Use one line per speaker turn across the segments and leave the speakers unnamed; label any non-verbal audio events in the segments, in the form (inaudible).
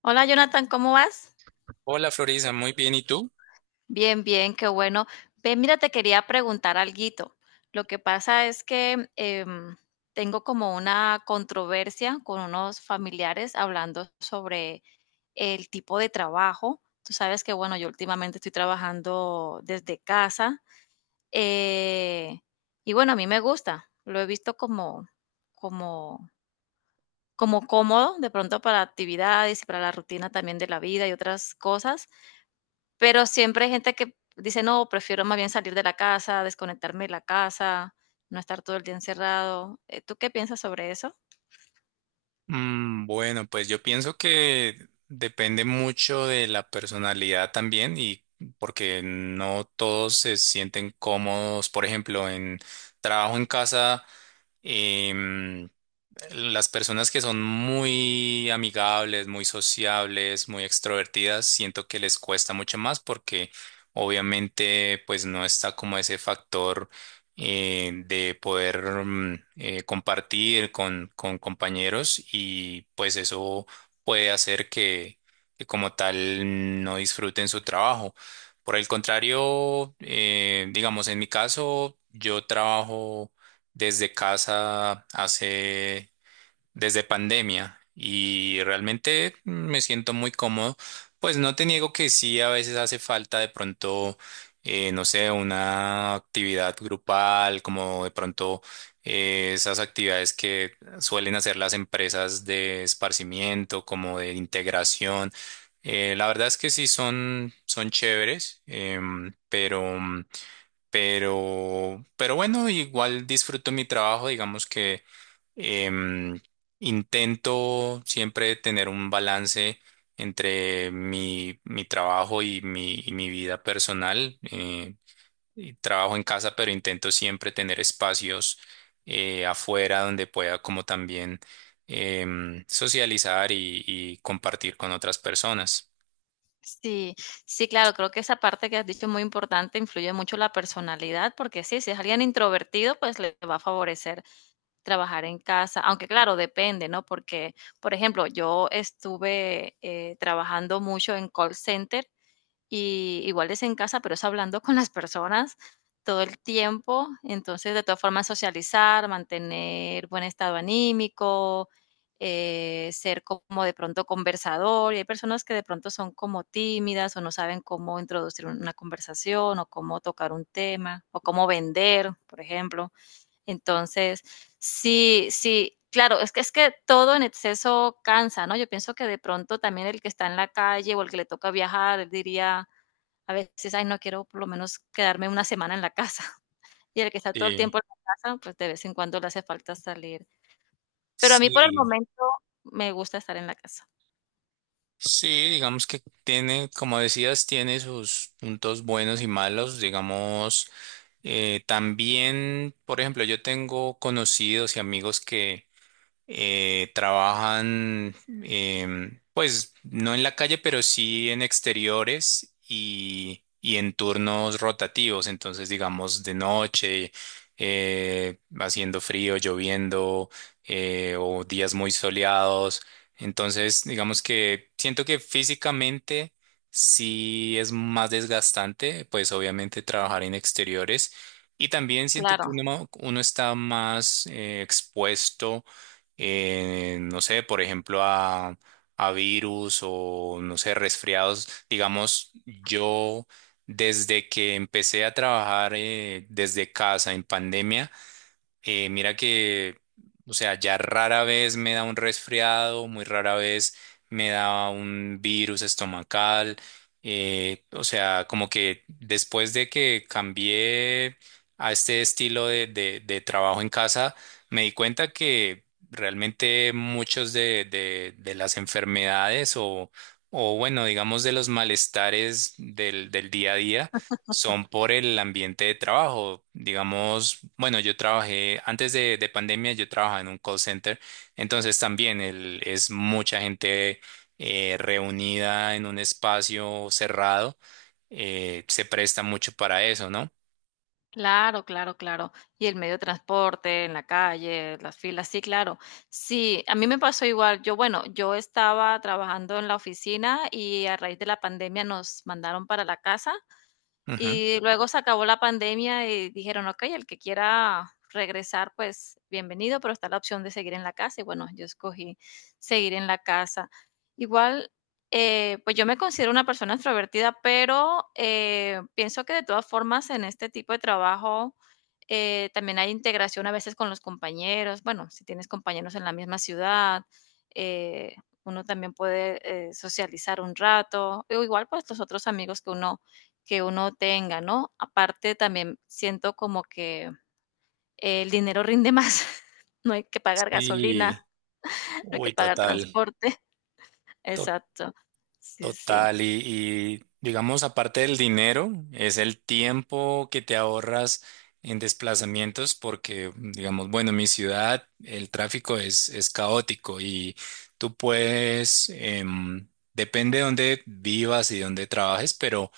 Hola Jonathan, ¿cómo vas?
Hola Florisa, muy bien. ¿Y tú?
Bien, bien, qué bueno. Ve, mira, te quería preguntar alguito. Lo que pasa es que tengo como una controversia con unos familiares hablando sobre el tipo de trabajo. Tú sabes que, bueno, yo últimamente estoy trabajando desde casa eh, y bueno, a mí me gusta. Lo he visto como, como cómodo de pronto para actividades y para la rutina también de la vida y otras cosas. Pero siempre hay gente que dice: "No, prefiero más bien salir de la casa, desconectarme de la casa, no estar todo el día encerrado". ¿Tú qué piensas sobre eso?
Bueno, pues yo pienso que depende mucho de la personalidad también y porque no todos se sienten cómodos, por ejemplo, en trabajo en casa. em, Las personas que son muy amigables, muy sociables, muy extrovertidas, siento que les cuesta mucho más porque obviamente pues no está como ese factor de poder compartir con compañeros y pues eso puede hacer que como tal no disfruten su trabajo. Por el contrario, digamos en mi caso, yo trabajo desde casa hace desde pandemia y realmente me siento muy cómodo. Pues no te niego que sí, a veces hace falta de pronto, no sé, una actividad grupal, como de pronto esas actividades que suelen hacer las empresas de esparcimiento, como de integración. La verdad es que sí son chéveres, pero bueno, igual disfruto mi trabajo, digamos que Em, intento siempre tener un balance entre mi trabajo y mi vida personal. Y trabajo en casa, pero intento siempre tener espacios afuera donde pueda como también socializar y compartir con otras personas.
Sí, sí, claro, creo que esa parte que has dicho es muy importante, influye mucho la personalidad, porque sí, si es alguien introvertido, pues le va a favorecer trabajar en casa, aunque claro, depende, ¿no? Porque, por ejemplo, yo estuve, trabajando mucho en call center. Y igual es en casa, pero es hablando con las personas todo el tiempo. Entonces, de todas formas, socializar, mantener buen estado anímico, ser como de pronto conversador. Y hay personas que de pronto son como tímidas o no saben cómo introducir una conversación o cómo tocar un tema o cómo vender, por ejemplo. Entonces, sí, sí. Claro, es que todo en exceso cansa, ¿no? Yo pienso que de pronto también el que está en la calle o el que le toca viajar, él diría, a veces, ay, no quiero por lo menos quedarme una semana en la casa. (laughs) Y el que está todo el tiempo
Sí,
en la casa, pues de vez en cuando le hace falta salir. Pero a mí por el
sí,
momento me gusta estar en la casa.
sí, digamos que tiene, como decías, tiene sus puntos buenos y malos, digamos. También, por ejemplo, yo tengo conocidos y amigos que trabajan, pues no en la calle, pero sí en exteriores y en turnos rotativos. Entonces, digamos, de noche, haciendo frío, lloviendo, o días muy soleados. Entonces, digamos que siento que físicamente sí es más desgastante, pues obviamente trabajar en exteriores. Y también siento que
Claro,
uno está más expuesto no sé, por ejemplo, a virus o, no sé, resfriados. Digamos, yo desde que empecé a trabajar desde casa en pandemia, mira que, o sea, ya rara vez me da un resfriado, muy rara vez me da un virus estomacal. O sea, como que después de que cambié a este estilo de trabajo en casa, me di cuenta que realmente muchos de las enfermedades o bueno, digamos de los malestares del día a día, son por el ambiente de trabajo. Digamos, bueno, yo trabajé antes de pandemia, yo trabajaba en un call center, entonces también es mucha gente reunida en un espacio cerrado, se presta mucho para eso, ¿no?
claro, claro, claro. Y el medio de transporte, en la calle, las filas, sí, claro. Sí, a mí me pasó igual. Yo, bueno, yo estaba trabajando en la oficina y a raíz de la pandemia nos mandaron para la casa.
Ujú.
Y luego se acabó la pandemia y dijeron, ok, el que quiera regresar, pues bienvenido, pero está la opción de seguir en la casa. Y bueno, yo escogí seguir en la casa. Igual, pues yo me considero una persona extrovertida, pero pienso que de todas formas en este tipo de trabajo también hay integración a veces con los compañeros. Bueno, si tienes compañeros en la misma ciudad, eh, uno también puede socializar un rato. O igual, pues los otros amigos que uno tenga, ¿no? Aparte también siento como que el dinero rinde más, (laughs) no hay que pagar gasolina,
Sí,
no hay que
uy,
pagar
total.
transporte. (laughs) Exacto. Sí, sí.
Total, y, digamos, aparte del dinero, es el tiempo que te ahorras en desplazamientos porque, digamos, bueno, en mi ciudad el tráfico es caótico y tú puedes, depende de dónde vivas y dónde trabajes, pero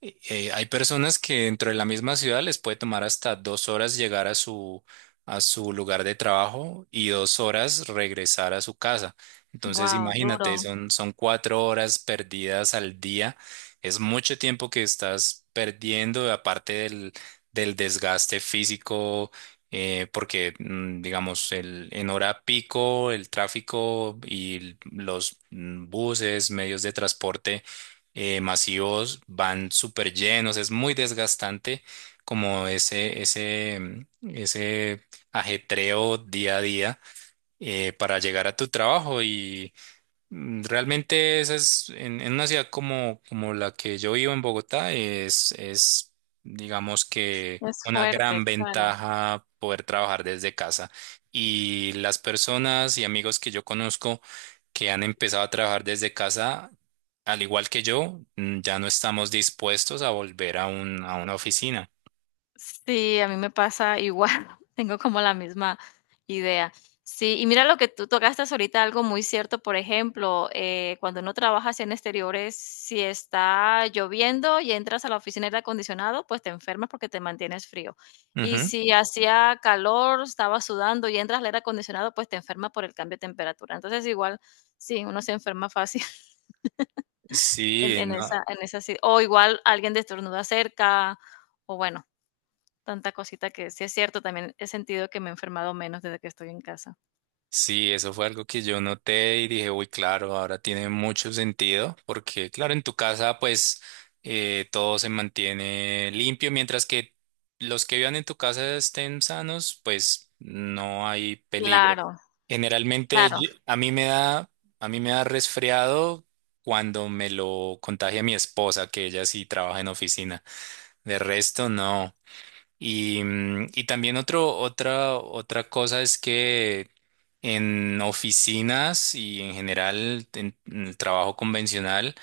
hay personas que dentro de la misma ciudad les puede tomar hasta dos horas llegar a su lugar de trabajo y dos horas regresar a su casa. Entonces,
Wow,
imagínate,
duro.
son cuatro horas perdidas al día. Es mucho tiempo que estás perdiendo, aparte del desgaste físico, porque, digamos, en hora pico, el tráfico y los buses, medios de transporte masivos van súper llenos, es muy desgastante como ese ajetreo día a día para llegar a tu trabajo y realmente esa es, en una ciudad como la que yo vivo en Bogotá, es, digamos que
Es
una
fuerte,
gran
claro.
ventaja poder trabajar desde casa. Y las personas y amigos que yo conozco que han empezado a trabajar desde casa, al igual que yo, ya no estamos dispuestos a volver a a una oficina.
Sí, a mí me pasa igual, (laughs) tengo como la misma idea. Sí, y mira lo que tú tocaste ahorita, algo muy cierto, por ejemplo, cuando uno trabaja así en exteriores, si está lloviendo y entras a la oficina de aire acondicionado, pues te enfermas porque te mantienes frío. Y
Ujú.
si hacía calor, estaba sudando y entras al aire acondicionado, pues te enfermas por el cambio de temperatura. Entonces, igual, sí, uno se enferma fácil (laughs)
Sí, no.
en esa, si- o igual alguien te estornuda cerca, o bueno. Tanta cosita que sí es cierto, también he sentido que me he enfermado menos desde que estoy en casa.
Sí, eso fue algo que yo noté y dije, uy, claro, ahora tiene mucho sentido, porque claro, en tu casa pues todo se mantiene limpio, mientras que los que vivan en tu casa estén sanos, pues no hay peligro.
Claro,
Generalmente
claro,
a mí me da resfriado cuando me lo contagia mi esposa, que ella sí trabaja en oficina. De resto, no. Y, y también otra cosa es que en oficinas y en general en el trabajo convencional,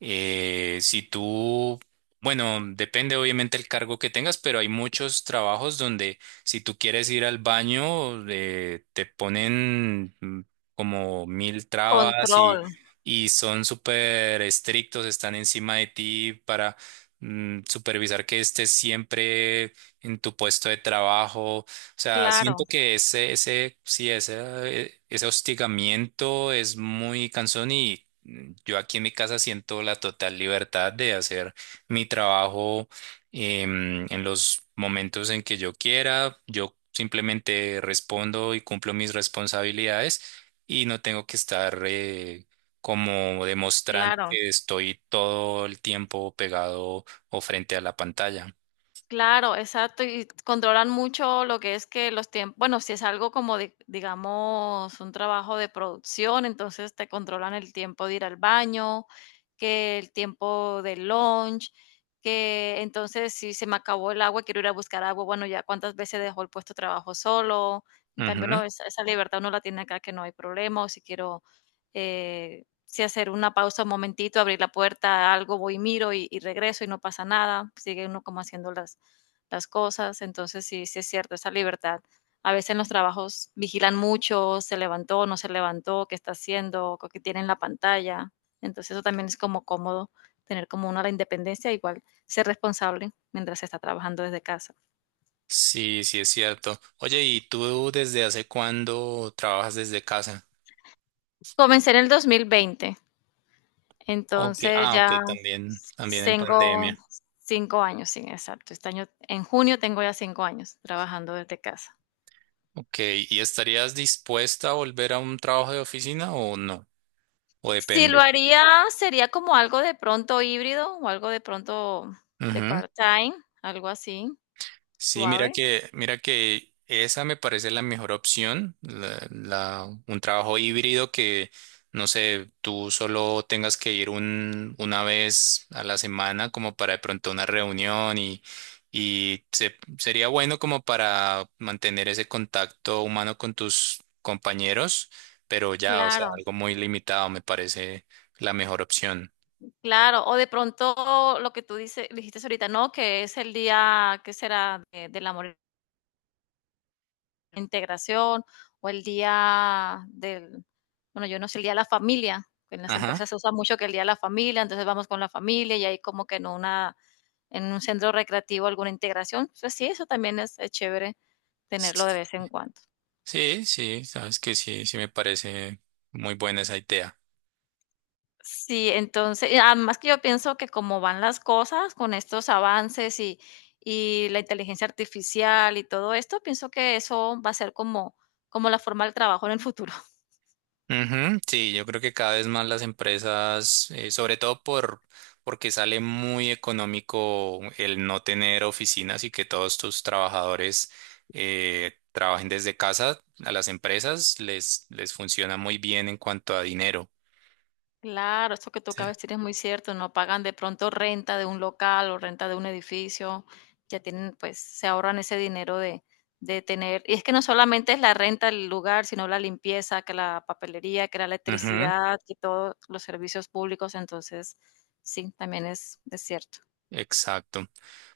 si tú, bueno, depende obviamente el cargo que tengas, pero hay muchos trabajos donde si tú quieres ir al baño, te ponen como mil trabas y,
control,
y son súper estrictos, están encima de ti para supervisar que estés siempre en tu puesto de trabajo. O sea,
claro,
siento que sí, ese hostigamiento es muy cansón y yo aquí en mi casa siento la total libertad de hacer mi trabajo en los momentos en que yo quiera. Yo simplemente respondo y cumplo mis responsabilidades y no tengo que estar como demostrando
claro.
que estoy todo el tiempo pegado o frente a la pantalla.
Claro, exacto, y controlan mucho lo que es que los tiempos, bueno, si es algo como digamos un trabajo de producción, entonces te controlan el tiempo de ir al baño, que el tiempo del lunch, que entonces si se me acabó el agua, quiero ir a buscar agua, bueno, ya cuántas veces dejó el puesto de trabajo solo. En cambio, no, esa libertad uno la tiene acá que no hay problema, o si quiero si hacer una pausa un momentito, abrir la puerta, algo, voy y miro y regreso y no pasa nada. Sigue uno como haciendo las cosas. Entonces, sí, sí es cierto, esa libertad. A veces en los trabajos vigilan mucho, se levantó, no se levantó, qué está haciendo, qué tiene en la pantalla. Entonces, eso también es como cómodo tener como una la independencia, igual ser responsable mientras se está trabajando desde casa.
Sí, sí es cierto. Oye, ¿y tú desde hace cuándo trabajas desde casa?
Comencé en el 2020,
Okay,
entonces
ah,
ya
ok, también en
tengo
pandemia.
5 años, sí, exacto. Este año, en junio tengo ya 5 años trabajando desde casa.
Ok, ¿y estarías dispuesta a volver a un trabajo de oficina o no? O
Si lo
depende.
haría, sería como algo de pronto híbrido o algo de pronto de
Ujú.
part-time, algo así,
Sí, mira
suave.
que, mira que esa me parece la mejor opción, un trabajo híbrido que, no sé, tú solo tengas que ir una vez a la semana como para de pronto una reunión y sería bueno como para mantener ese contacto humano con tus compañeros, pero ya, o sea,
Claro,
algo muy limitado me parece la mejor opción.
claro. O de pronto lo que tú dices, dijiste ahorita, ¿no? Que es el día, ¿qué será? Del amor e la integración o el día del, bueno, yo no sé, el día de la familia. En las
Ajá.
empresas se usa mucho que el día de la familia, entonces vamos con la familia y ahí como que en una, en un centro recreativo alguna integración. Entonces sí, eso también es chévere tenerlo de vez en cuando.
Sí, sí, sabes que sí, sí me parece muy buena esa idea.
Sí, entonces, y además que yo pienso que como van las cosas con estos avances y la inteligencia artificial y todo esto, pienso que eso va a ser como la forma del trabajo en el futuro.
Ujú. Sí, yo creo que cada vez más las empresas, sobre todo porque sale muy económico el no tener oficinas y que todos tus trabajadores trabajen desde casa, a las empresas les funciona muy bien en cuanto a dinero.
Claro, esto que tú
Sí.
acabas de decir es muy cierto, no pagan de pronto renta de un local o renta de un edificio, ya tienen, pues se ahorran ese dinero de tener, y es que no solamente es la renta del lugar, sino la limpieza, que la papelería, que la
Ujú.
electricidad, que todos los servicios públicos, entonces sí, también es cierto.
Exacto.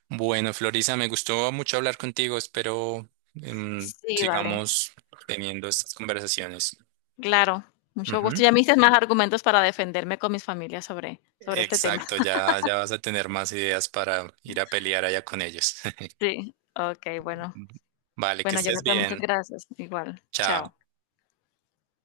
Bueno, Florisa, me gustó mucho hablar contigo. Espero
Sí, vale,
sigamos teniendo estas conversaciones.
claro, mucho gusto.
Ujú.
Ya me diste más argumentos para defenderme con mis familias sobre este tema.
Exacto,
(laughs)
ya vas a tener más ideas para ir a pelear allá con ellos. (laughs)
Sí, ok, bueno,
Vale, que
bueno,
estés
Jonathan, muchas
bien.
gracias, igual,
Chao.
chao.